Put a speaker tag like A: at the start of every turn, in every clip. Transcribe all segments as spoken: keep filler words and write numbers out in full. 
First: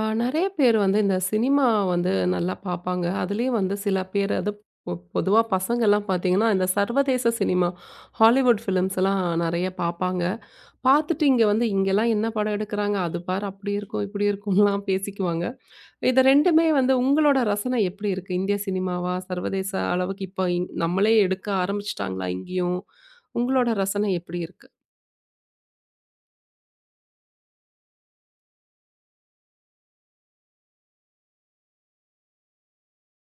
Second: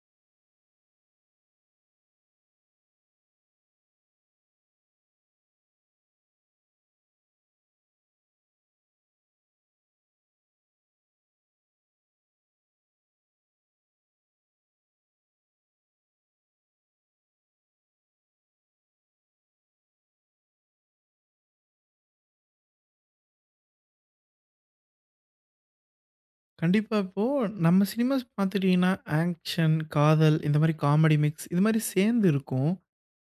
A: ஆ, நெறைய பேர் வந்து இந்த சினிமா வந்து நல்லா பார்ப்பாங்க. அதுலயும் வந்து சில பேர் அது பொ பொதுவா பசங்கள்லாம் பார்த்தீங்கன்னா, இந்த சர்வதேச சினிமா, ஹாலிவுட் ஃபிலிம்ஸ்லாம் நெறைய பார்ப்பாங்க. பார்த்துட்டு இங்க வந்து இங்கலாம் என்ன படம் எடுக்குறாங்க? அது பாரு அப்படி இருக்கும், இப்படி இருக்கும்லாம் பேசிக்குவாங்க. இது 2மே வந்து உங்களோட ரசனை எப்படி இருக்கு? இந்திய சினிமாவா? சர்வதேச அளவுக்கு இப்ப இங் நம்மளே எடுக்க ஆரம்பிச்சுட்டாங்களா இங்கேயும்? உங்களோட ரசனை எப்படி இருக்கு?
B: கண்டிப்பா. இப்போ நம்ம சினிமாஸ் பார்த்துட்டீங்கன்னா, ஆக்ஷன், காதல் இந்த மாரி காமெடி மிக்ஸ் இது மாரி சேர்ந்து இருக்கும்.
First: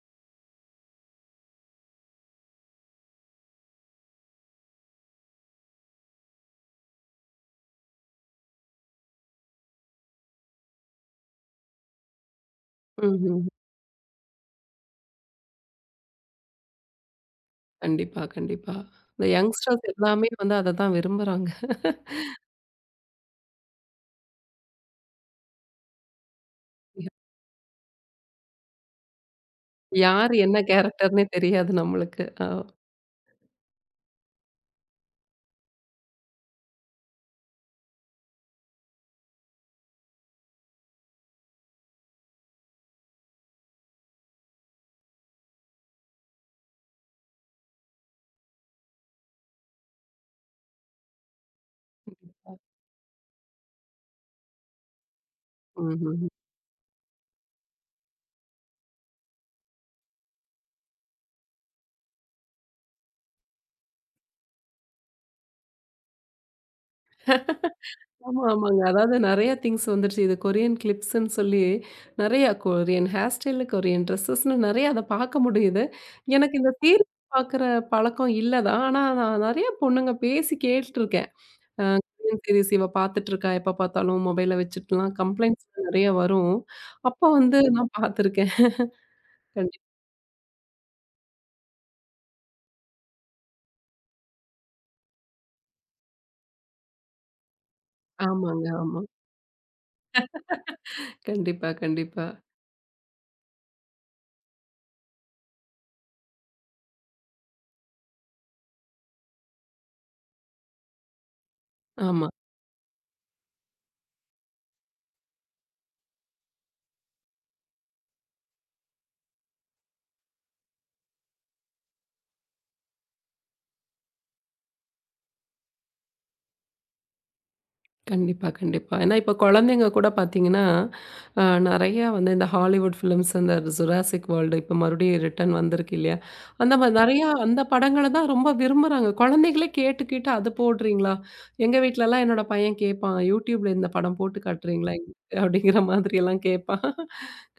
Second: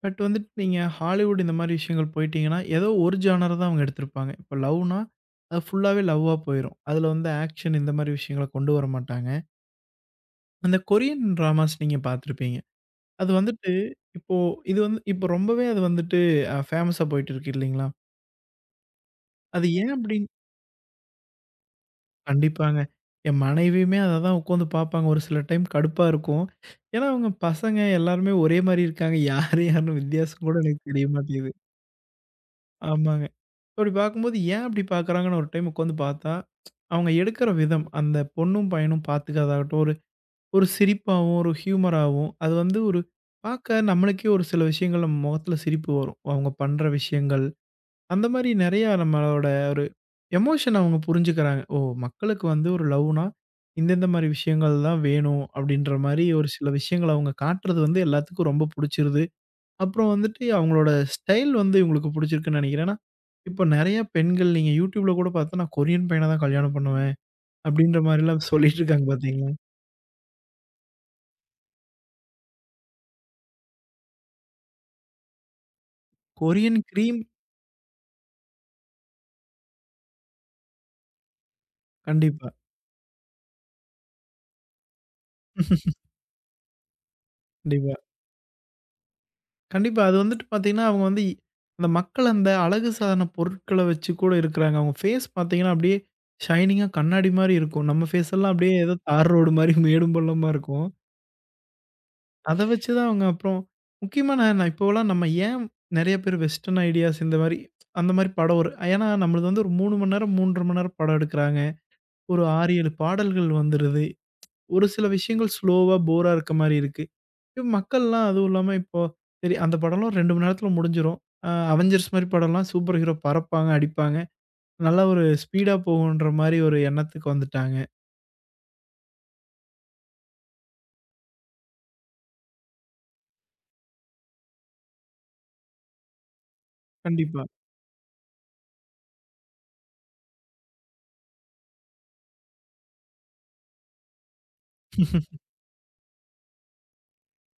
B: பட் வந்துட்டு நீங்க ஹாலிவுட் இந்த மாரி விஷயங்கள் போயிட்டீங்கன்னா, ஏதோ ஒரு ஜானர் தான் அவங்க எடுத்திருப்பாங்க. இப்போ லவ்னா, அது ஃபுல்லாவே லவ்வா போயிரும். அதில வந்து ஆக்ஷன் இந்த மாரி விஷயங்கள கொண்டு வர மாட்டாங்க. அந்த கொரியன் டிராமாஸ் நீங்க பார்த்துருப்பீங்க. அது
A: ம்ஹ்ம்.
B: வந்துட்டு இப்போ இது வந்து இப்போ ரொம்பவே அது வந்துட்டு அ ஃபேமஸா போயிட்டு இருக்கு இல்லைங்களா?
A: கண்டிப்பா, கண்டிப்பா. இந்த
B: அது
A: யங்ஸ்டர்ஸ்
B: ஏன் அப்படி
A: எல்லாமே வந்து அத தான் விரும்புறாங்க.
B: கண்டிப்பாங்க. என் மனைவியுமே அத தான் உட்காந்து பார்ப்பாங்க. ஒரு சில டைம் கடுப்பா இருக்கும். ஏன்னா, அவங்க பசங்க எல்லாருமே ஒரே மாரி இருக்காங்க. யார் யாருன்னு
A: யார்
B: வித்தியாசம் கூட
A: என்ன
B: எனக்கு தெரிய
A: கேரக்டர்ன்னே
B: மாட்டேங்குது.
A: தெரியாது நம்மளுக்கு. அ.
B: ஆமாங்க. அப்படி பார்க்கும்போது ஏன் அப்படி பார்க்குறாங்கன்னு ஒரு டைம் உட்காந்து பார்த்தா, அவங்க எடுக்கிற விதம், அந்த பொண்ணும் பையனும் பார்த்துக்கிறதாகட்டும், ஒரு ஒரு சிரிப்பாவும், ஒரு ஹியூமராவும், அது வந்து ஒரு பார்க்க நம்மளுக்கே ஒரு சில விஷயங்கள் நம்ம முகத்தில சிரிப்பு வரும். அவங்க பண்ற விஷயங்கள். அந்த மாரி நெறையா நம்மளோட ஒரு எமோஷன அவங்க புரிஞ்சுக்கிறாங்க. ஓ! மக்களுக்கு வந்து ஒரு லவ்னா, இந்த இந்த மாரி விஷயங்கள் தான் வேணும். அப்படின்ற மாரி
A: ம்ஹ்ம்.
B: ஒரு சில விஷயங்கள அவங்க காட்டுறது வந்து எல்லாத்துக்கும் ரொம்ப புடிச்சிருது. அப்புறம் வந்துட்டு அவங்களோட ஸ்டைல் வந்து இவங்களுக்கு புடிச்சிருக்குன்னு நெனைக்கிறேன். ஏன்னா, இப்ப நெறைய பெண்கள் நீங்க YouTubeல கூட பார்த்தா, நான் கொரியன் பையன தான் கல்யாணம் பண்ணுவேன். அப்படின்ற
A: ஆமா,
B: மாரிலாம் சொல்லிட்டு
A: ஆமாங்க.
B: இருக்காங்க
A: அதாவது
B: பார்த்தீங்களா?
A: நெறைய திங்ஸ் வந்துருச்சு. இது கொரியன் கிளிப்ஸ்ன்னு சொல்லி நெறைய கொரியன் ஹேர் ஸ்டைலு, கொரியன் ட்ரெஸஸ்ன்னு நெறைய அத பார்க்க முடியுது. எனக்கு இந்த
B: கொரியன்
A: சீரியல்
B: கிரீம்.
A: பார்க்குற பழக்கம் இல்ல தான். ஆனா, நான் நெறைய பொண்ணுங்க பேசி கேட்டுருக்கேன். அ கொரியன்
B: கண்டிப்பா.
A: சீரிஸ் இவ பார்த்துட்டுருக்கா, எப்ப பார்த்தாலும் மொபைல வச்சுட்டுலாம் கம்ப்ளைண்ட்ஸ்லாம் நெறைய வரும். அப்போ வந்து
B: கண்டிப்பா.
A: நான் பார்த்துருக்கேன். கண்டிப்பா.
B: கண்டிப்பா. அது வந்துட்டு பார்த்தீங்கன்னா, அவங்க வந்து இ- அந்த மக்கள் அந்த அழகு சாதன பொருட்கள வச்சு கூட இருக்குறாங்க. அவங்க ஃபேஸ் பார்த்தீங்கன்னா, அப்படியே ஷைனிங்கா கண்ணாடி மாரி இருக்கும். நம்ம ஃபேஸ் எல்லாம்
A: ஆமாங்க,
B: அப்படியே ஏதோ
A: ஆமா.
B: தார் ரோடு மாரி மேடும் பள்ளமா இருக்கும்.
A: கண்டிப்பா, கண்டிப்பா.
B: அத வச்சு தான் அவங்க அப்புறம் முக்கியமா நான் நான் இப்போலாம் நம்ம ஏன் நெறைய பேர் வெஸ்டர்ன் ஐடியாஸ் இந்த மாரி அந்த மாரி படம் ஒரு ஏன்னா நம்மளது வந்து ஒரு மூன்று மணி நேரம், மூன்றரை மணி நேரம் படம் எடுக்குறாங்க.
A: ஆமா.
B: ஒரு ஆறு, ஏழு பாடல்கள் வந்துருது. ஒரு சில விஷயங்கள் ஸ்லோவா போரா இருக்க மாரி இருக்கு. இப்ப மக்கள்லாம் அதுவும் இல்லாம இப்போ சரி அந்த படம்லாம் ரெண்டு மணி நேரத்துல முடிஞ்சிரும். அ அவெஞ்சர்ஸ் மாரி படம்லாம் சூப்பர் ஹீரோ பறப்பாங்க, அடிப்பாங்க. நல்லா ஒரு ஸ்பீடா போகுன்ற மாரி ஒரு எண்ணத்துக்கு வந்துட்டாங்க.
A: கண்டிப்பா, கண்டிப்பா. ஏன்னா இப்ப குழந்தைங்க கூட பார்த்தீங்கன்னா, அ நெறையா வந்து இந்த ஹாலிவுட் ஃபிலிம்ஸ், இந்த ஜுராசிக் வேர்ல்டு இப்ப மறுபடியும் ரிட்டர்ன் வந்திருக்கு இல்லையா? அந்த மாரி நெறையா
B: கண்டிப்பா.
A: அந்த படங்கள தான் ரொம்ப விரும்புறாங்க. குழந்தைகளே கேட்டு, கேட்டு, "அது போடுறீங்களா?" எங்க வீட்லலாம் என்னோட பையன் கேட்பான். "யூடியூப்ல இந்த படம் போட்டு காட்டுறீங்களா எங்களுக்கு?" அப்படிங்கிற மாதிரியெல்லாம் கேட்பான்.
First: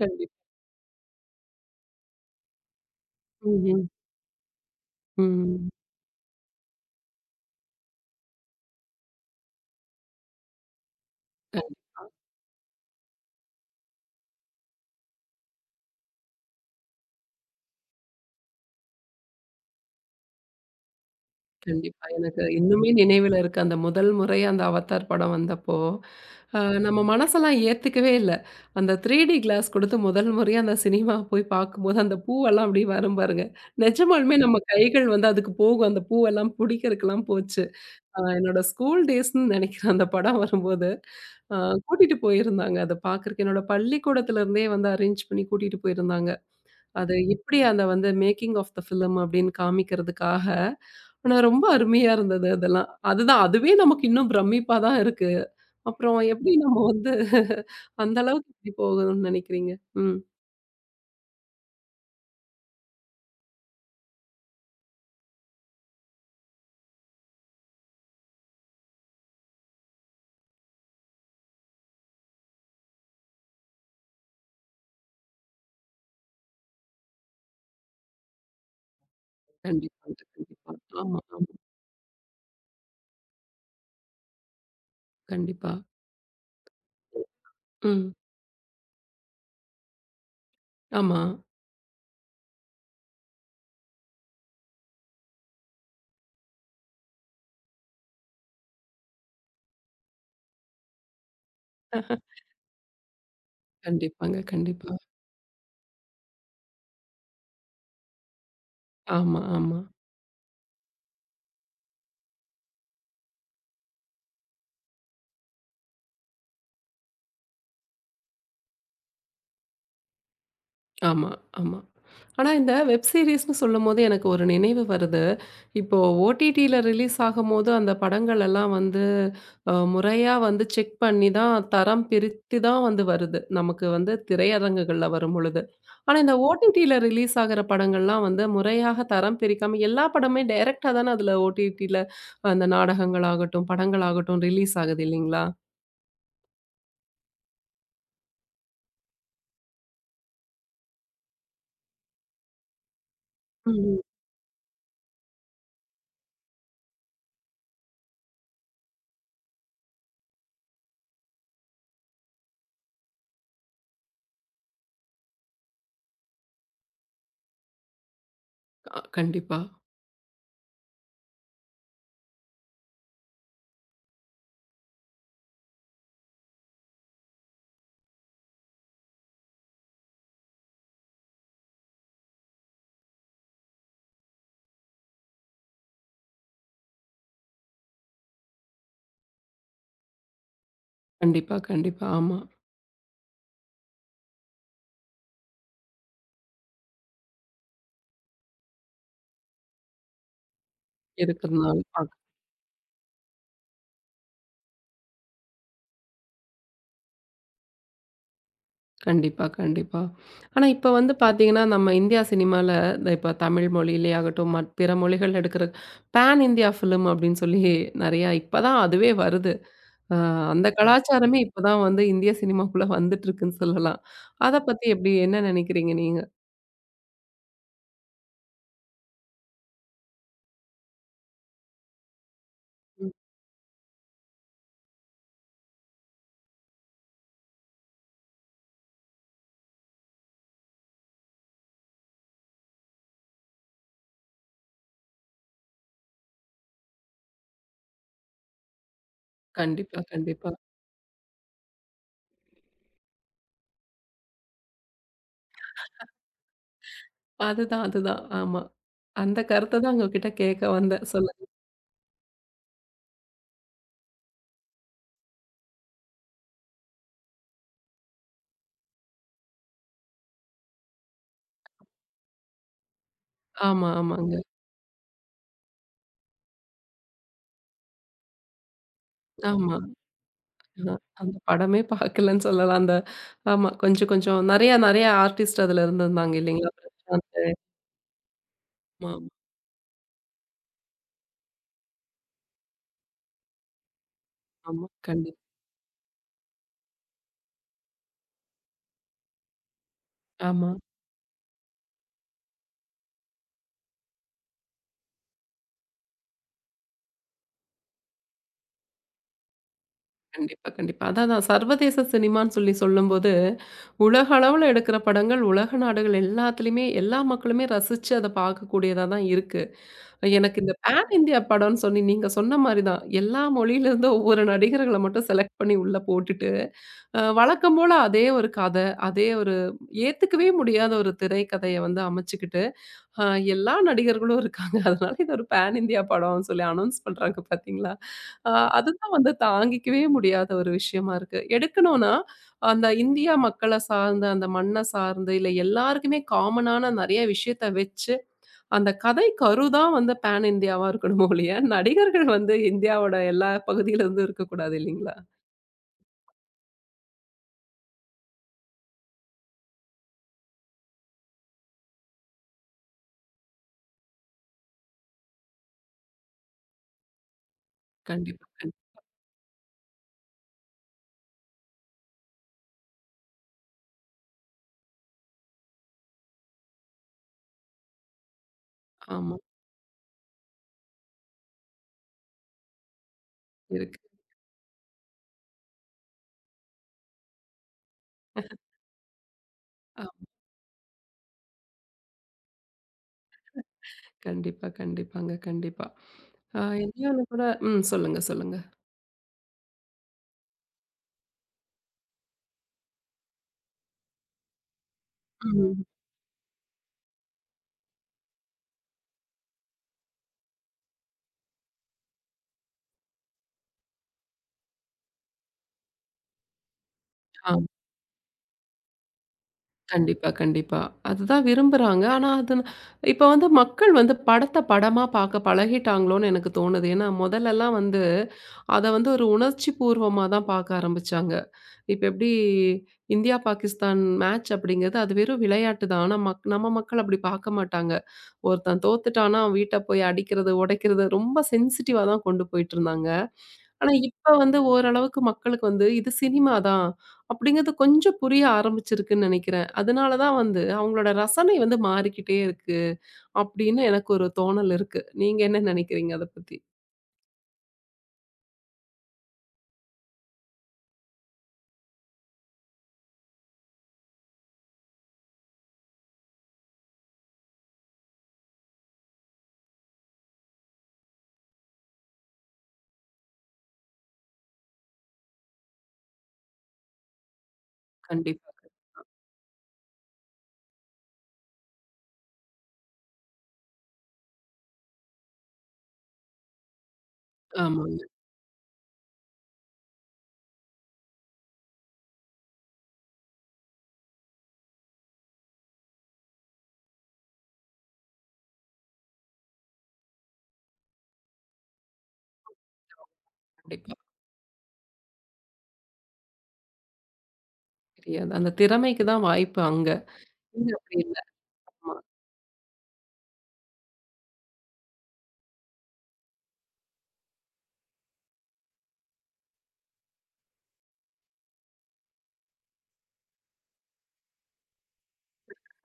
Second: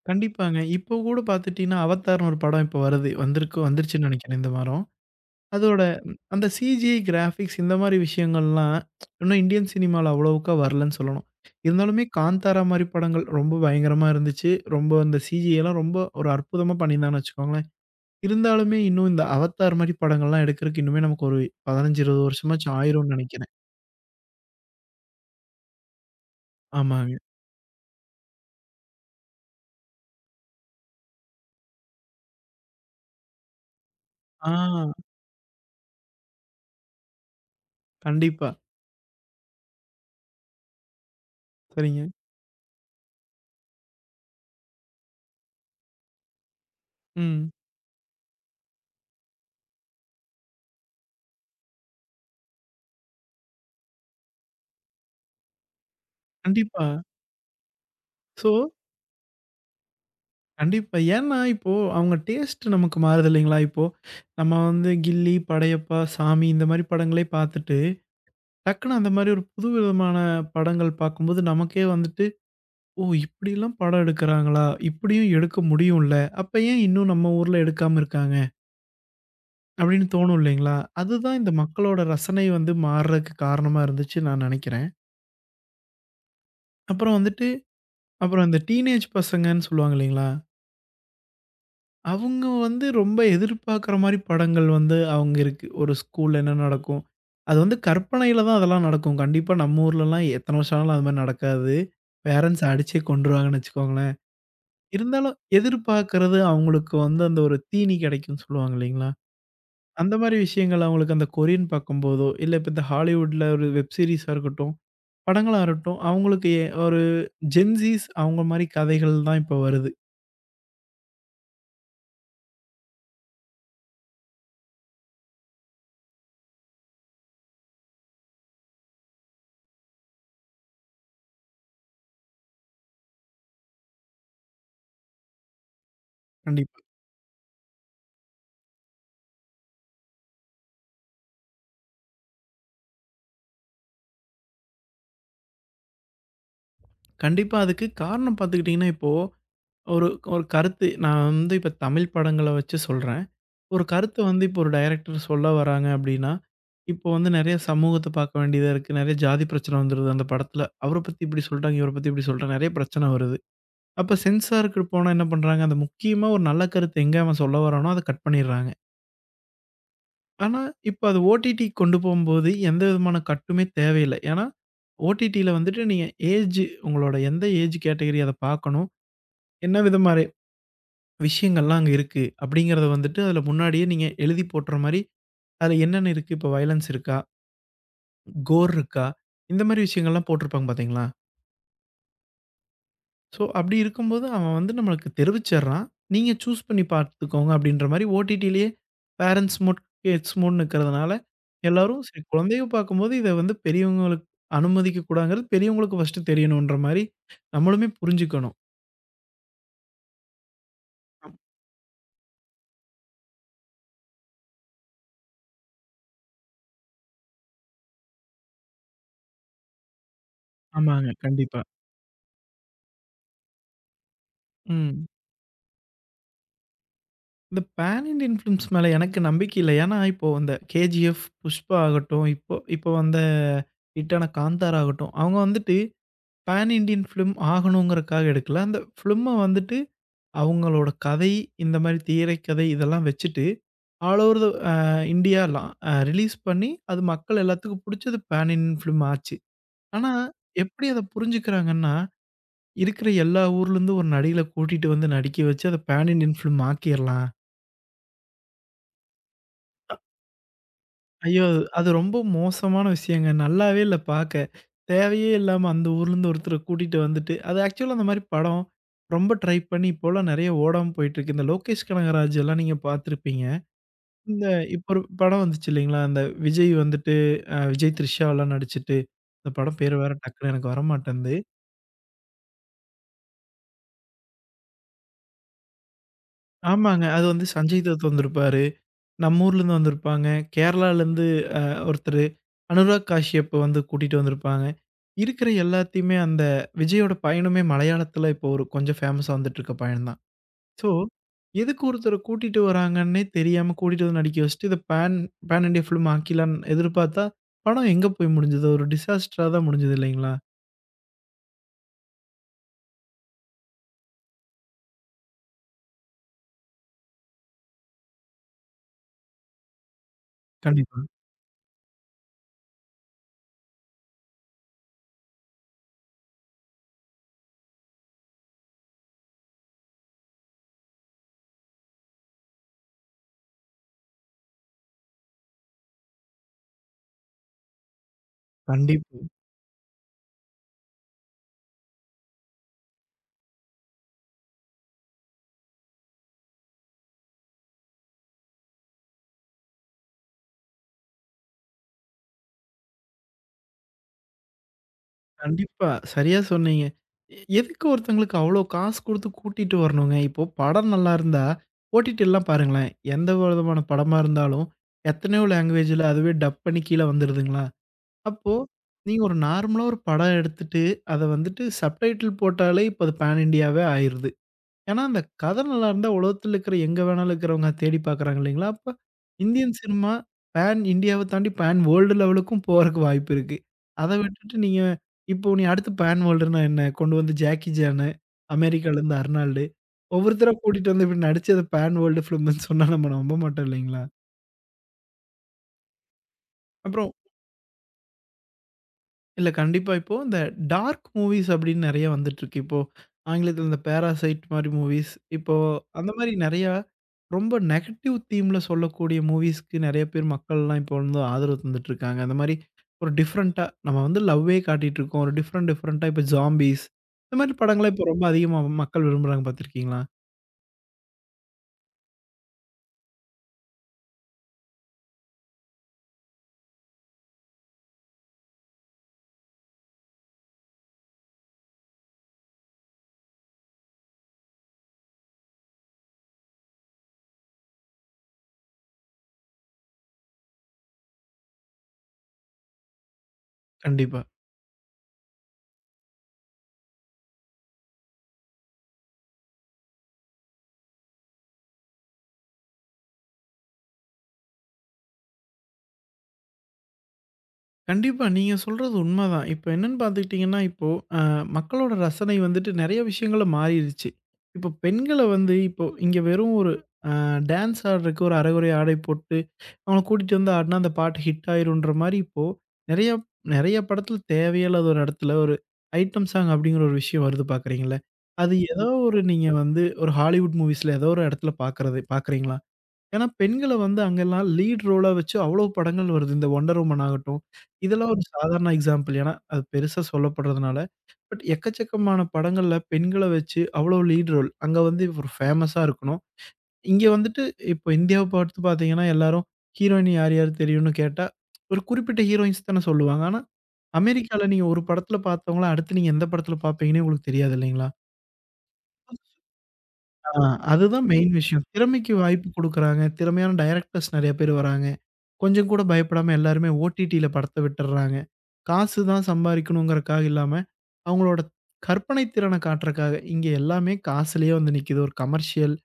A: கண்டிப்பா.
B: கண்டிப்பாங்க. இப்போ கூட பாத்துட்டீங்கன்னா, அவதார்ன்னு ஒரு படம் இப்போ வருது. வந்திருக்கு
A: ம், ம்.
B: வந்துருச்சுன்னு நெனைக்கிறேன் இந்த வாரம்.
A: ம்.
B: அதோட ம், அந்த சிஜி கிராஃபிக்ஸ் இந்த மாரி விஷயங்கள்லாம் இன்னும் இந்தியன் சினிமால அவ்வளவுக்கா வரலன்னு சொல்லணும். இருந்தாலுமே காந்தாரா மாரி படங்கள் ரொம்ப பயங்கரமா இருந்துச்சு. ரொம்ப அந்த சிஜி எல்லாம் ரொம்ப ஒரு அற்புதமா பண்ணியிருந்தாங்கன்னு வச்சுக்கோங்களேன். இருந்தாலுமே இன்னும் இந்த அவத்தார் மாரி படங்கள்லாம் எடுக்கறக்கு இன்னுமே நமக்கு ஒரு பதினைந்து,
A: கண்டிப்பா.
B: இருபது
A: எனக்கு
B: வருஷமாச்சும்
A: இன்னுமே
B: ஆயிரும்னு
A: நினைவுல
B: நெனைக்கிறேன்.
A: இருக்கு. அந்த முதல் முறை அந்த அவதார் படம் வந்தப்போ, அ நம்ம
B: ஆமாங்க.
A: மனசெல்லாம் ஏத்துக்கவே இல்ல. அந்த த்ரீ டி கிளாஸ் குடுத்து முதல் முறையா அந்த சினிமா போய் பார்க்கும்போது, அந்த பூவெல்லாம் அப்படியே வரும் பாருங்க. நிஜமாலுமே
B: ஆ.
A: நம்ம கைகள் வந்து அதுக்கு போகும். அந்த பூவெல்லாம் புடிக்கிறதுக்கெல்லாம் போச்சு. அ
B: கண்டிப்பா.
A: என்னோட ஸ்கூல் டேஸ்ன்னு நெனைக்கிறேன் அந்த படம் வரும்போது. அ
B: சரிங்க.
A: கூட்டிட்டு போயிருந்தாங்க. அத பார்க்கறக்கு என்னோட பள்ளிக்கூடத்துலருந்தே வந்து அரேஞ்ச் பண்ணி கூட்டிட்டு போயிருந்தாங்க. அது
B: ம்.
A: இப்படி அந்த வந்து மேக்கிங் ஆஃப் த ஃபிலிம் அப்படின்னு காமிக்கிறதுக்காக. ஆனா ரொம்ப அருமையா இருந்தது அதெல்லாம். அதுதான் அதுவே நமக்கு இன்னும் பிரமிப்பா தான் இருக்கு. அப்புறம் எப்படி நம்ம
B: கண்டிப்பா.
A: வந்து அந்த
B: ஸோ
A: அளவுக்கு எப்படி போகணும்னு நெனைக்கிறீங்க? ம்.
B: கண்டிப்பா. ஏன்னா இப்போ அவங்க டேஸ்ட் நமக்கு மாறுது இல்லைங்களா? இப்போ நம்ம வந்து கில்லி, படையப்பா, சாமி இந்த மாரி படங்களே பாத்துட்டு டக்குனு அந்த மாரி ஒரு புதுவிதமான படங்கள் பார்க்கும்போது, நமக்கே வந்துட்டு, "ஓ! இப்படிலாம் படம் எடுக்குறாங்களா? இப்படியும் எடுக்க முடியும்ல. அப்ப ஏன் இன்னும் நம்ம ஊர்ல எடுக்காம இருக்காங்க?" அப்படின்னு
A: கண்டிப்பாங்க,
B: தோணும்
A: கண்டிப்பா.
B: இல்லைங்களா?
A: ஆமா,
B: அதுதான் இந்த
A: ஆமா.
B: மக்களோட ரசனை வந்து மாறுறதுக்கு காரணமா இருந்துச்சுன்னு நான் நெனைக்கிறேன்.
A: கண்டிப்பா.
B: அப்புறம் வந்துட்டு,
A: ம்.
B: அப்புறம் இந்த டீனேஜ் பசங்கன்னு சொல்லுவாங்க இல்லைங்களா?
A: ஆமா.
B: அவங்க வந்து ரொம்ப எதிர்பார்க்குற மாரி படங்கள் வந்து அவங்க இருக்கு. ஒரு ஸ்கூல்ல என்ன நடக்கும்? அது வந்து கற்பனையில தான் அதெல்லாம் நடக்கும். கண்டிப்பா நம்ம ஊர்லலாம் எத்தன வருஷம் ஆனாலும் அது மாரி நடக்காது. பேரண்ட்ஸ் அடிச்சே கொன்றுவாங்கன்னு வச்சுக்கோங்களேன்.
A: கண்டிப்பாங்க, கண்டிப்பா.
B: இருந்தாலும் எதிர்பார்க்கிறது அவங்களுக்கு வந்து அந்த ஒரு தீனி கிடைக்கும்னு சொல்லுவாங்க இல்லைங்களா?
A: ஆமா, ஆமா.
B: அந்த மாரி விஷயங்கள் அவங்களுக்கு அந்த கொரியன் பார்க்கும்போதோ, இல்ல இப்ப இந்த ஹாலிவுட்ல ஒரு வெப் சீரிஸா இருக்கட்டும், படங்களா இருக்கட்டும், அவங்களுக்கு எ ஒரு ஜென்ஸீஸ் அவங்க மாரி கதைகள் தான் இப்ப வருது.
A: ஆமா, ஆமா. ஆனா இந்த வெப் சீரிஸ்ன்னு சொல்லும்போது எனக்கு ஒரு நினைவு வருது. இப்போ ஓடிடில ரிலீஸ் ஆகும்போது அந்த படங்கள் எல்லாம் வந்து அ முறையா வந்து செக் பண்ணி தான் தரம் பிரித்து தான் வந்து வருது. நமக்கு வந்து திரையரங்குகள்ல வரும்பொழுது. ஆனா இந்த
B: கண்டிப்பா.
A: ஓடிடில ரிலீஸ் ஆகுற படங்கள்லாம் வந்து முறையாக தரம் பிரிக்காம எல்லா படமே டைரக்ட்டா தானே அதுல ஓடிடில அந்த நாடகங்களாகட்டும், படங்களாகட்டும் ரிலீஸ் ஆகுது இல்லைங்களா?
B: கண்டிப்பா அதுக்கு காரணம் பார்த்துக்கிட்டீங்கன்னா இப்போ ஒரு ஒரு கருத்து நான் வந்து இப்ப தமிழ் படங்கள வச்சு சொல்றேன். ஒரு
A: ம்.
B: கருத்த வந்து இப்போ ஒரு டைரக்டர் சொல்ல வராங்க அப்டின்னா, இப்போ வந்து நெறைய சமூகத்த பார்க்க வேண்டியதா இருக்கு. நெறைய ஜாதி பிரச்சனை வந்துருது அந்த படத்துல. அவர பத்தி இப்டி சொல்றாங்க, இவர பத்தி இப்டி சொல்றாங்க. நெறைய பிரச்சனை வருது. அப்ப சென்சார்க்கு போனா என்ன பண்றாங்க, அந்த முக்கியமா ஒரு நல்ல கருத்து எங்க அவன் சொல்ல வரானோ அத கட் பண்ணிடுறாங்க.
A: அ கண்டிப்பா,
B: ஆனா, இப்ப அது ஓடிடி கொண்டு போம்போது எந்த விதமான கட்டுமே தேவையில்ல. ஏன்னா, ஓடிடில வந்துட்டு நீங்க ஏஜ் உங்களோட எந்த ஏஜ் கேட்டகரி அத பார்க்கணும், என்ன விதமா விஷயங்கள்லாம் அங்க இருக்கு. அப்படிங்கிறத வந்துட்டு அதுல முன்னாடியே நீங்க எழுதி போட்ற மாரி, அதுல என்னென்ன இருக்கு? இப்போ வயலன்ஸ் இருக்கா? கோர் இருக்கா? இந்த மாரி விஷயங்கள்லாம் போட்டிருப்பாங்க பார்த்தீங்களா?
A: கண்டிப்பா, கண்டிப்பா. ஆமா.
B: ஸோ அப்படி இருக்கும்போது அவன் வந்து நம்மளுக்கு தெரிவிச்சர்றான். நீங்க சூஸ் பண்ணி பார்த்துக்கோங்க அப்படின்ற மாரி ஓடிடிலயே பேரண்ட்ஸ் மோட், கிட்ஸ் மோட்ன்னு இருக்கிறதுனால
A: இருக்கிறதுனால
B: எல்லாரும் சரி குழந்தைய பார்க்கும்போது இத வந்து பெரியவங்களுக்கு அனுமதிக்க கூடாங்கிறது பெரியவங்களுக்கு ஃபர்ஸ்ட்டு தெரியணுன்ற மாரி நம்மளுமே புரிஞ்சுக்கணும்.
A: கண்டிப்பா, கண்டிப்பா. ஆனா, இப்ப வந்து பார்த்தீங்கன்னா, நம்ம இந்தியா சினிமால இந்த இப்ப தமிழ் மொழியிலே ஆகட்டும், மற் பிற மொழிகள் எடுக்கிற பேன் இந்தியா ஃபிலிம் அப்படின்னு சொல்லி நெறையா இப்ப தான் அதுவே வருது. அ அந்த ஆமா.
B: ஆமாங்க.
A: கலாச்சாரமே
B: கண்டிப்பா.
A: இப்ப தான் வந்து இந்திய சினிமாக்குள்ள வந்துட்டுருக்குன்னு சொல்லலாம். அத பத்தி
B: ம்.
A: எப்படி என்ன நெனைக்கிறீங்க நீங்க?
B: இந்த பேன் இண்டியன் ஃபிலிம்ஸ் மேல எனக்கு நம்பிக்கை இல்ல. ஏன்னா, இப்போ இந்த கேஜிஎஃப், புஷ்பா ஆகட்டும், இப்போ இப்போ
A: ம்.
B: வந்த ஹிட்டான காந்தாரா ஆகட்டும், அவங்க வந்துட்டு பேன் இண்டியன் ஃபிலிம் ஆகணுங்கிறக்காக எடுக்கல. அந்த ஃபிலிம்ம வந்துட்டு அவங்களோட கதை, இந்த மாரி திரைக்கதை இதெல்லாம் வச்சுட்டு, ஆல் ஓவர் த அ இண்டியாலாம் அ ரிலீஸ் பண்ணி, அது மக்கள் எல்லாத்துக்கும் புடிச்சது பேன் இண்டியன் ஃபிலிம் ஆச்சு.
A: கண்டிப்பா,
B: ஆனா,
A: கண்டிப்பா.
B: எப்படி அத புரிஞ்சுக்கிறாங்கன்னா, இருக்கிற எல்லா ஊர்லருந்து ஒரு நடிகர கூட்டிட்டு வந்து நடிக்க வச்சு, அத பேன் இண்டியன் ஃபிலிம் ஆக்கிரலாம்.
A: அதுதான், அதுதான். ஆமா. அந்த கருத்த தான் உங்ககிட்ட கேட்க வந்தேன். சொல்லுங்க.
B: ஐயோ! அது ரொம்ப மோசமான விஷயங்க. நல்லாவே இல்ல பாக்க. தேவையே இல்லாம அந்த ஊர்லருந்து ஒருத்தர கூட்டிட்டு வந்துட்டு, அது ஆக்சுவலா அந்த மாரி படம் ரொம்ப ட்ரை பண்ணி இப்போலாம் நெறைய ஓடாம போயிட்டுருக்கு. இந்த லோகேஷ் கனகராஜ் எல்லாம் நீங்க பாத்துருப்பீங்க.
A: ஆமா, ஆமாங்க.
B: இந்த இப்போ ஒரு படம் வந்துச்சு இல்லைங்களா? அந்த விஜய் வந்துட்டு அ விஜய், த்ரிஷாலாம் நடிச்சுட்டு, அந்த
A: ஆமா.
B: படம் பேரு வேற டக்குனு எனக்கு
A: நான் அந்த
B: வரமாட்டேன்து.
A: படமே பார்க்கலன்னு சொல்லலாம். அந்த ஆமா. கொஞ்சம் கொஞ்சம் நெறையா நெறையா ஆர்டிஸ்ட் அதுல இருந்திருந்தாங்க இல்லைங்களா?
B: ஆமாங்க. அது வந்து
A: பிரசாந்த்.
B: சஞ்சய் தத் வந்திருப்பாரு.
A: ஆமா,
B: நம்ம ஊர்லருந்து வந்திருப்பாங்க. கேரளாலருந்து ஒருத்தரு அனுராக் காஷ்யப் வந்து கூட்டிட்டு வந்திருப்பாங்க.
A: ஆமா. கண்டிப்பா.
B: இருக்கிற எல்லாத்தையுமே அந்த விஜயோட பயணமே மலையாளத்தில இப்போ ஒரு கொஞ்சம் ஃபேமஸா வந்துட்டுருக்க பயணம் தான்.
A: ஆமா.
B: ஸோ, எதுக்கு ஒருத்தர கூட்டிட்டு வராங்கன்னே தெரியாம கூட்டிட்டு வந்து நடிக்க வச்சுட்டு, இத பேன் பேன் இண்டியா ஃபிலிம் ஆக்கிலான்னு எதிர்பார்த்தா, படம் எங்க போய் முடிஞ்சது? ஒரு டிசாஸ்டரா தான் முடிஞ்சது இல்லைங்களா?
A: கண்டிப்பா, கண்டிப்பா. அதான் அதான் சர்வதேச சினிமான்னு சொல்லி சொல்லும்போது, உலக அளவுல எடுக்கிற படங்கள், உலக நாடுகள் எல்லாத்துலயுமே எல்லா மக்களுமே ரசிச்சு அத பார்க்கக்கூடியதா தான் இருக்கு. எனக்கு இந்த
B: கண்டிப்பா,
A: பேன் இந்தியா படம்ன்னு சொல்லி நீங்க சொன்ன மாரி தான். எல்லா மொழியிலிருந்தும் ஒவ்வொரு நடிகர்கள மட்டும் செலக்ட் பண்ணி உள்ள போட்டுட்டு, அ வழக்கம் போல அதே ஒரு கத, அதே ஒரு ஏத்துக்கவே முடியாத ஒரு திரைக்கதைய வந்து அமைச்சுக்கிட்டு ஆ எல்லா நடிகர்களும் இருக்காங்க. அதனால இது ஒரு பான் இந்தியா படம்னு சொல்லி அனவுன்ஸ் பண்றாங்க பார்த்தீங்களா? அ அதுதான்
B: கண்டிப்பா.
A: வந்து தாங்கிக்கவே முடியாத ஒரு விஷயமா இருக்கு. எடுக்கணும்னா, அந்த இந்தியா மக்கள சார்ந்த, அந்த மண்ண சார்ந்து, இல்ல எல்லாருக்குமே காமனான நெறைய விஷயத்த வச்சு, அந்த கதை கரு தான் வந்து பான் இந்தியாவா இருக்கணுமோ ஒழிய, நடிகர்கள் வந்து இந்தியாவோட எல்லா பகுதியிலருந்தும் இருக்கக்கூடாது இல்லைங்களா?
B: கண்டிப்பா. சரியா சொன்னீங்க. எ எதுக்கு ஒருத்தங்களுக்கு அவ்ளோ காசு குடுத்து கூட்டிட்டு வரணுங்க? இப்போ படம் நல்லாருந்தா, ஓடிடில்லாம் பாருங்களேன். எந்த விதமான படமா இருந்தாலும், எத்தனையோ லேங்குவேஜ்ல அதுவே டப் பண்ணி கீழ வந்துருதுங்களா?
A: கண்டிப்பா,
B: அப்போ,
A: கண்
B: நீங்க ஒரு நார்மலா ஒரு படம் எடுத்துட்டு, அத வந்துட்டு சப்டைட்டில் போட்டாலே இப்ப அது பான் இண்டியாவே ஆயிருது. ஏன்னா, அந்த கதை நல்லா இருந்தா உலகத்துல இருக்கிற எங்க வேணாலும் இருக்கிறவங்க தேடி பார்க்குறாங்க இல்லைங்களா? அப்ப
A: ஆமா
B: இந்தியன் சினிமா பேன் இண்டியாவ தாண்டி பேன் வேர்ல்டு லெவலுக்கும் போறக்கு வாய்ப்பு இருக்கு.
A: இருக்கு.
B: அத விட்டுட்டு நீங்க இப்போ நீ அடுத்து பேன் வேர்ல்டுன்னா என்ன? கொண்டு வந்து ஜாக்கி சானு, அமெரிக்காலேருந்து அர்னால்டு,
A: ஆ
B: ஒவ்வொருத்தரா கூட்டிட்டு வந்து இப்படி நடிச்சு அத பேன் வேர்ல்டு ஃபிலிம்ன்னு சொன்னா நம்ம நம்ப மாட்டோம் இல்லைங்களா?
A: கண்டிப்பா, கண்டிப்பாங்க, கண்டிப்பா. அ
B: அப்புறம்
A: இன்னொன்னு கூட ம் சொல்லுங்க, சொல்லுங்க.
B: இல்ல கண்டிப்பா. இப்போ இந்த டார்க் மூவிஸ் அப்படின்னு நெறைய வந்துட்டுருக்கு. இப்போ ஆங்கிலத்தில இந்த "பேராசைட்" மாரி மூவிஸ். இப்போ
A: ம்.
B: அந்த மாரி நெறையா ரொம்ப நெகட்டிவ் தீம்ல சொல்லக்கூடிய மூவிஸ்க்கு நெறைய பேர் மக்கள்லாம் இப்போ வந்து ஆதரவு தந்துட்டுருக்காங்க. அந்த மாரி ஒரு டிஃப்ரெண்ட்டா நம்ம வந்து லவ்வே காட்டிட்டுருக்கோம். ஒரு டிஃப்ரெண்ட் டிஃப்ரெண்ட்டா இப்போ "ஜாம்பீஸ்" இந்த மாரி
A: ஆ.
B: படங்கள இப்போ ரொம்ப அதிகமா மக்கள் விரும்புறாங்க பார்த்துருக்கீங்களா?
A: கண்டிப்பா, கண்டிப்பா. அதுதான் விரும்புறாங்க. ஆனா, அது ந- இப்ப வந்து மக்கள் வந்து படத்த படமா பார்க்க பழகிட்டாங்களோன்னு எனக்கு தோணுது. ஏன்னா, முதல்லலாம் வந்து அத வந்து ஒரு உணர்ச்சி பூர்வமா தான் பார்க்க ஆரம்பிச்சாங்க. இப்ப எப்படி இந்தியா, பாகிஸ்தான் மேட்ச் அப்படிங்கிறது அது வெறும் விளையாட்டு தான். ஆனா, மக் நம்ம மக்கள் அப்படி பார்க்க மாட்டாங்க. ஒருத்தன் தோத்துட்டான்னா, வீட்ட போய் அடிக்கிறது, உடைக்கிறது ரொம்ப சென்சிட்டிவா தான் கொண்டு போயிட்டுருந்தாங்க. ஆனா,
B: கண்டிப்பா.
A: இப்ப வந்து ஓரளவுக்கு மக்களுக்கு வந்து இது சினிமா தான் அப்படிங்கிறது கொஞ்சம் புரிய ஆரம்பிச்சிருக்குன்னு நெனைக்கிறேன். அதனால தான் வந்து அவங்களோட ரசனை வந்து மாறிக்கிட்டே இருக்கு அப்படின்னு எனக்கு ஒரு தோணல் இருக்கு. நீங்க என்ன நெனைக்கிறீங்க அத பத்தி?
B: கண்டிப்பா. நீங்க சொல்றது உண்மதான். இப்ப என்னன்னு பார்த்துக்கிட்டீங்கன்னா, இப்போ அ மக்களோட ரசனை வந்துட்டு நெறைய விஷயங்கள்ல மாறிருச்சு. இப்போ பெண்கள வந்து இப்போ இங்க வெறும் ஒரு அ டான்ஸ் ஆடுறதுக்கு ஒரு அரைகுறை ஆடை போட்டு, அவங்கள கூட்டிட்டு வந்து ஆடுனா அந்த பாட்டு ஹிட் ஆயிரும்ன்ற மாரி இப்போ நெறைய நெறைய படத்துல தேவையில்லாத ஒரு இடத்துல ஒரு ஐட்டம் சாங் அப்படிங்கிற ஒரு விஷயம் வருது பார்க்குறீங்களா?
A: கண்டிப்பா.
B: அது ஏதோ ம். ஒரு நீங்க வந்து ஒரு ஹாலிவுட் மூவிஸ்ல ஏதோ ஒரு இடத்துல பார்க்கறது பார்க்குறீங்களா? ஏன்னா, பெண்கள வந்து அங்கெல்லாம் லீட் ரோலா வச்சு அவ்வளோ படங்கள் வருது. இந்த Wonder Woman ஆகட்டும்,
A: ஆமாங்க.
B: இதெல்லாம் ஒரு சாதாரண எக்ஸாம்பிள். ஏன்னா, அது பெருசா சொல்லப்படுறதுனால. பட் எக்கச்சக்கமான படங்கள்ல பெண்கள வச்சு அவ்வளோ லீட் ரோல். அங்க வந்து ஒரு ஃபேமஸா இருக்கணும். இங்க வந்துட்டு இப்போ இந்தியாவ பார்த்து பார்த்தீங்கன்னா, எல்லாரும் ஹீரோயின் யார் யார் தெரியும்னு கேட்டா, ஒரு குறிப்பிட்ட ஹீரோயின்ஸ் தானே சொல்லுவாங்க. ஆனா,
A: கண்டிப்பா.
B: அமெரிக்கால நீங்க ஒரு படத்துல பார்த்தவங்கள, அடுத்து நீங்க எந்த படத்துல பார்ப்பீங்கன்னே உங்களுக்கு தெரியாது இல்லைங்களா?
A: தெரியாது. அந்த திறமைக்கு தான் வாய்ப்பு அங்க.
B: ஆ,
A: இங்க அப்படி
B: அதுதான்
A: இல்ல.
B: மெயின் விஷயம்.
A: ஆமா.
B: திறமைக்கு வாய்ப்பு குடுக்குறாங்க. திறமையான டைரக்டர்ஸ் நெறைய பேர் வராங்க. கொஞ்சம் கூட பயப்படாம எல்லாருமே ஓடிடில படத்த விட்டுர்றாங்க. காசு தான் சம்பாரிக்கணுங்கிறக்காக இல்லாம, அவங்களோட கற்பனை திறன காட்டுறக்காக. இங்க எல்லாமே காசுலயே வந்து நிக்குது. ஒரு கமர்ஷியல்,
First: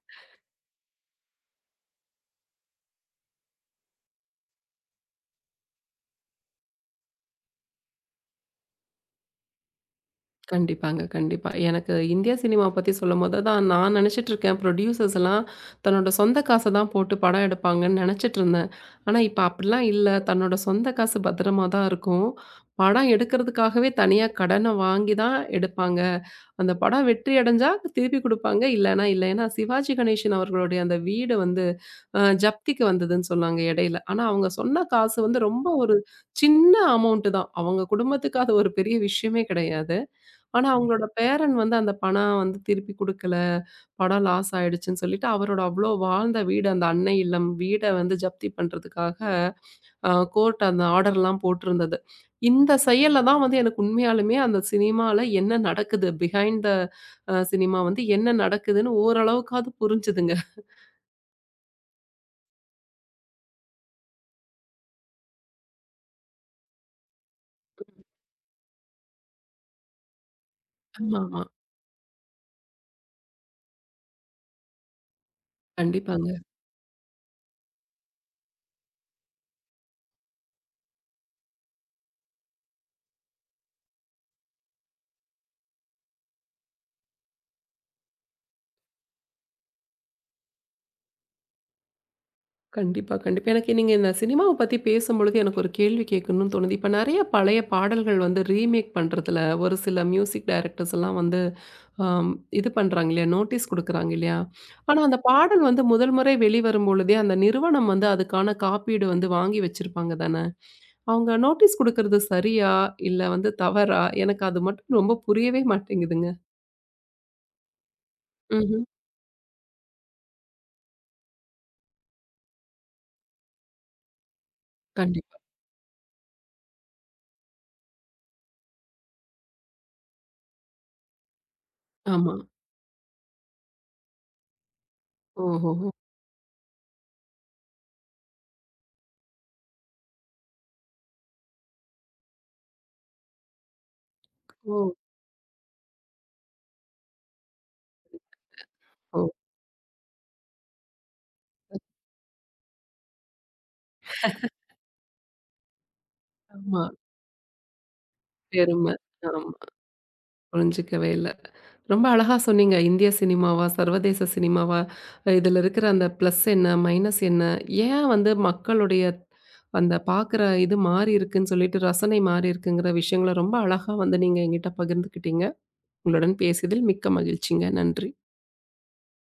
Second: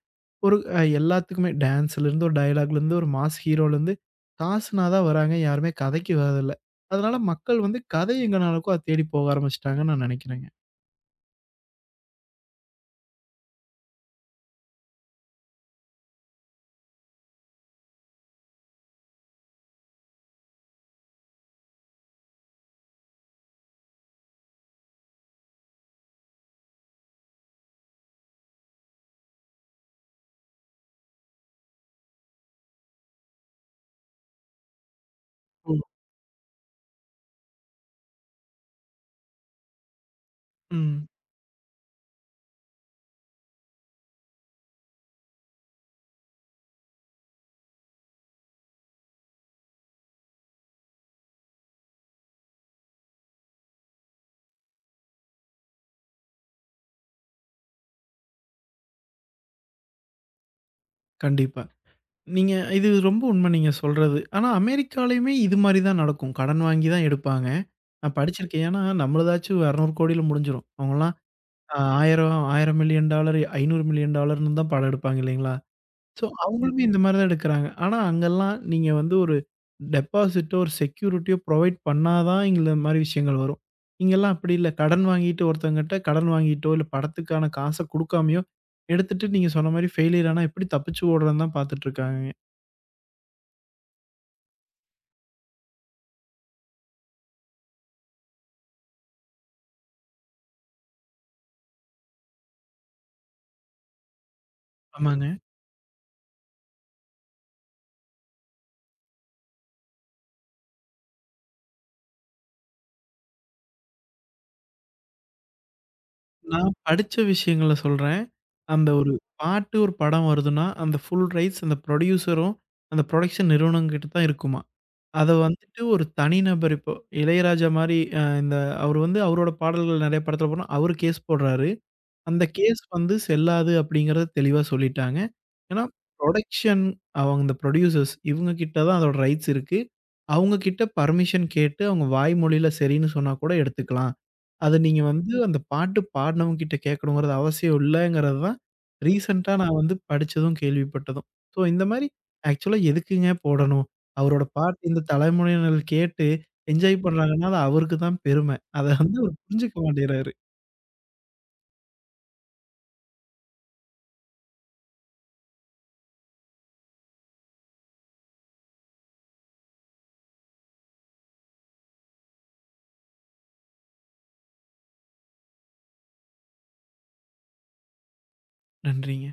B: ஒரு அ எல்லாத்துக்குமே டான்ஸ்லேருந்து, ஒரு டயலாக்லேருந்து, ஒரு மாஸ் ஹீரோலேருந்து காசுனா தான் வராங்க. யாருமே கதைக்கு வரதில்ல. அதனால மக்கள் வந்து கதை எங்கனாலுக்கோ அத தேடி போக ஆரம்பிச்சுட்டாங்கன்னு நான் நெனைக்கிறேங்க.
A: கண்டிப்பாங்க, கண்டிப்பா. எனக்கு இந்திய சினிமா பத்தி சொல்லும்போது தான் நான் நெனச்சிட்டுருக்கேன், புரொடியூசர்ஸ் எல்லாம் தன்னோட சொந்த காச தான் போட்டு படம் எடுப்பாங்கன்னு நெனச்சிட்டுருந்தேன். ஆனா, இப்ப அப்டிலாம் இல்ல. தன்னோட சொந்த காசு பத்திரமா தான் இருக்கும். படம் எடுக்கிறதுக்காகவே தனியா கடன வாங்கி தான் எடுப்பாங்க. அந்த படம் வெற்றி அடைஞ்சா திருப்பி குடுப்பாங்க. இல்லன்னா இல்ல. ஏன்னா, சிவாஜி கணேசன் அவர்களுடைய அந்த வீடு வந்து அ ஜப்திக்கு வந்ததுன்னு சொன்னாங்க இடையில. ஆனா, அவங்க சொன்ன காசு வந்து ரொம்ப
B: ஓ!
A: ஒரு சின்ன அமௌண்ட் தான். அவங்க குடும்பத்துக்கு அது ஒரு பெரிய விஷயமே கிடையாது. ஆனா அவங்களோட
B: ம்.
A: பேரன் வந்து அந்த பணம் வந்து திருப்பி குடுக்கல. படம் லாஸ் ஆயிடுச்சுன்னு சொல்லிட்டு, அவரோட அவ்ளோ வாழ்ந்த வீடு அந்த அன்னை இல்லம் வீட வந்து ஜப்தி பண்றதுக்காக அ கோர்ட் அந்த ஆர்டர்லாம் போட்டிருந்தது. இந்த செயல்ல தான் வந்து எனக்கு உண்மையாலுமே அந்த சினிமால என்ன நடக்குது? பிஹைண்ட் த அ சினிமா வந்து என்ன நடக்குதுன்னு ஓரளவுக்காவது புரிஞ்சுதுங்க.
B: கண்டிப்பா. நீங்க இது ரொம்ப உண்மை நீங்க சொல்றது. ஆனா அமெரிக்காலயுமே இது மாரி தான் நடக்கும். கடன் வாங்கி தான் எடுப்பாங்க. நான் படிச்சிருக்கேன். ஏன்னா நம்மளதாச்சும் 200,00,00,000ல முடிஞ்சிரும். அவங்கலாம்
A: ஆமாமா.
B: அ ஆயிரம் ஒரு பில்லியன் டாலர் $500,000,000ன்னு தான் படம் எடுப்பாங்க இல்லைங்களா? ஸோ
A: கண்டிப்பாங்க.
B: அவங்களுமே இந்த மாரி தான் எடுக்குறாங்க. ஆனா அங்கலாம் நீங்க வந்து ஒரு டெபாசிட்டோ, ஒரு செக்யூரிட்டியோ ப்ரொவைட் பண்ணா தான் இந்த மாரி விஷயங்கள் வரும். இங்கலாம் அப்படி இல்ல. கடன் வாங்கிட்டு ஒருத்தவங்கட்ட கடன் வாங்கிட்டோ, இல்ல படத்துக்கான காச குடுக்காமயோ எடுத்துட்டு நீங்க சொன்ன மாரி ஃபெயிலியர் ஆனா எப்படி தப்பிச்சு ஓடுறதுன்னு தான் பாத்துட்டு இருக்காங்க.
A: கண்டிப்பா, கண்டிப்பா. எனக்கு நீங்க இந்த சினிமாவ பத்தி பேசும்பொழுது எனக்கு ஒரு கேள்வி கேட்கணும்னு தோணுது. இப்ப நெறைய பழைய பாடல்கள் வந்து ரீமேக் பண்றதுல ஒரு சில மியூசிக் டைரக்டர்ஸ் எல்லாம் வந்து ஆம். இது பண்றாங்க இல்லையா? நோட்டீஸ் குடுக்குறாங்க இல்லையா? ஆனா அந்த
B: ஆமாங்க.
A: பாடல் வந்து முதல் முறை வெளிவரும் பொழுதே அந்த நிறுவனம் வந்து அதுக்கான காப்பீடு வந்து வாங்கி வச்சிருப்பாங்க தானே! அவங்க நோட்டீஸ் குடுக்குறது சரியா? இல்ல வந்து தவறா? எனக்கு அது மட்டும் ரொம்ப புரியவே மாட்டேங்குதுங்க.
B: நான் படிச்ச விஷயங்கள சொல்றேன்.
A: ம்ஹ்ம்.
B: அந்த ஒரு பாட்டு, ஒரு படம் வருதுன்னா, அந்த ஃபுல் ரைட்ஸ் அந்த ப்ரொடியூசரும், அந்த புரொடக்ஷன் நிறுவனங்கிட்ட தான் இருக்குமா. அத
A: கண்டிப்பா.
B: வந்துட்டு ஒரு தனிநபர் இப்போ இளையராஜா மாரி அ இந்த அவரு வந்து அவரோட பாடல்கள் நெறைய படத்துல போனா, அவரு கேஸ் போடுறாரு.
A: ஆமா.
B: அந்த கேஸ் வந்து செல்லாது அப்படிங்கிறத தெளிவா சொல்லிட்டாங்க. ஏன்னா,
A: ஓஹோஹோ!
B: புரொடக்ஷன் அவங்க இந்த புரொடியூசர்ஸ் இவங்க கிட்ட தான் அதோட ரைட்ஸ் இருக்கு. அவங்க கிட்ட பர்மிஷன் கேட்டு அவங்க வாய்மொழியில சரின்னு சொன்னா கூட எடுத்துக்கலாம். அத
A: ஓ!
B: நீங்க வந்து அந்த பாட்டு பாடுனவங்க கிட்ட கேட்கணுங்கிறது அவசியம் இல்லங்கிறது தான்
A: ஓ!
B: ரீசென்ட்டா நான் வந்து படிச்சதும், கேள்விப்பட்டதும். ஸோ இந்த மாரி ஆக்சுவலா எதுக்குங்க போடணும்? அவரோட பாட்டு இந்த தலைமுறையினர் கேட்டு
A: ஆமா.
B: என்ஜாய் பண்றாங்கன்னா, அது அவருக்கு தான் பெருமை.
A: பெரும.
B: அத வந்து அவர்
A: ஆமா.
B: புரிஞ்சுக்க மாட்டேங்கிறாரு.
A: புரிஞ்சுக்கவே இல்ல. ரொம்ப அழகா சொன்னீங்க. இந்திய சினிமாவா? சர்வதேச சினிமாவா? இதில இருக்கிற அந்த பிளஸ் என்ன? மைனஸ் என்ன? ஏன் வந்து மக்களுடைய அந்த பார்க்குற இது மாறி இருக்குன்னு சொல்லிட்டு ரசனை மாறி இருக்குங்கிற விஷயங்கள ரொம்ப அழகா வந்து நீங்க என்கிட்ட பகிர்ந்துக்கிட்டீங்க. உங்களுடன் பேசியதில் மிக்க மகிழ்ச்சிங்க. நன்றி.
B: நன்றிங்க.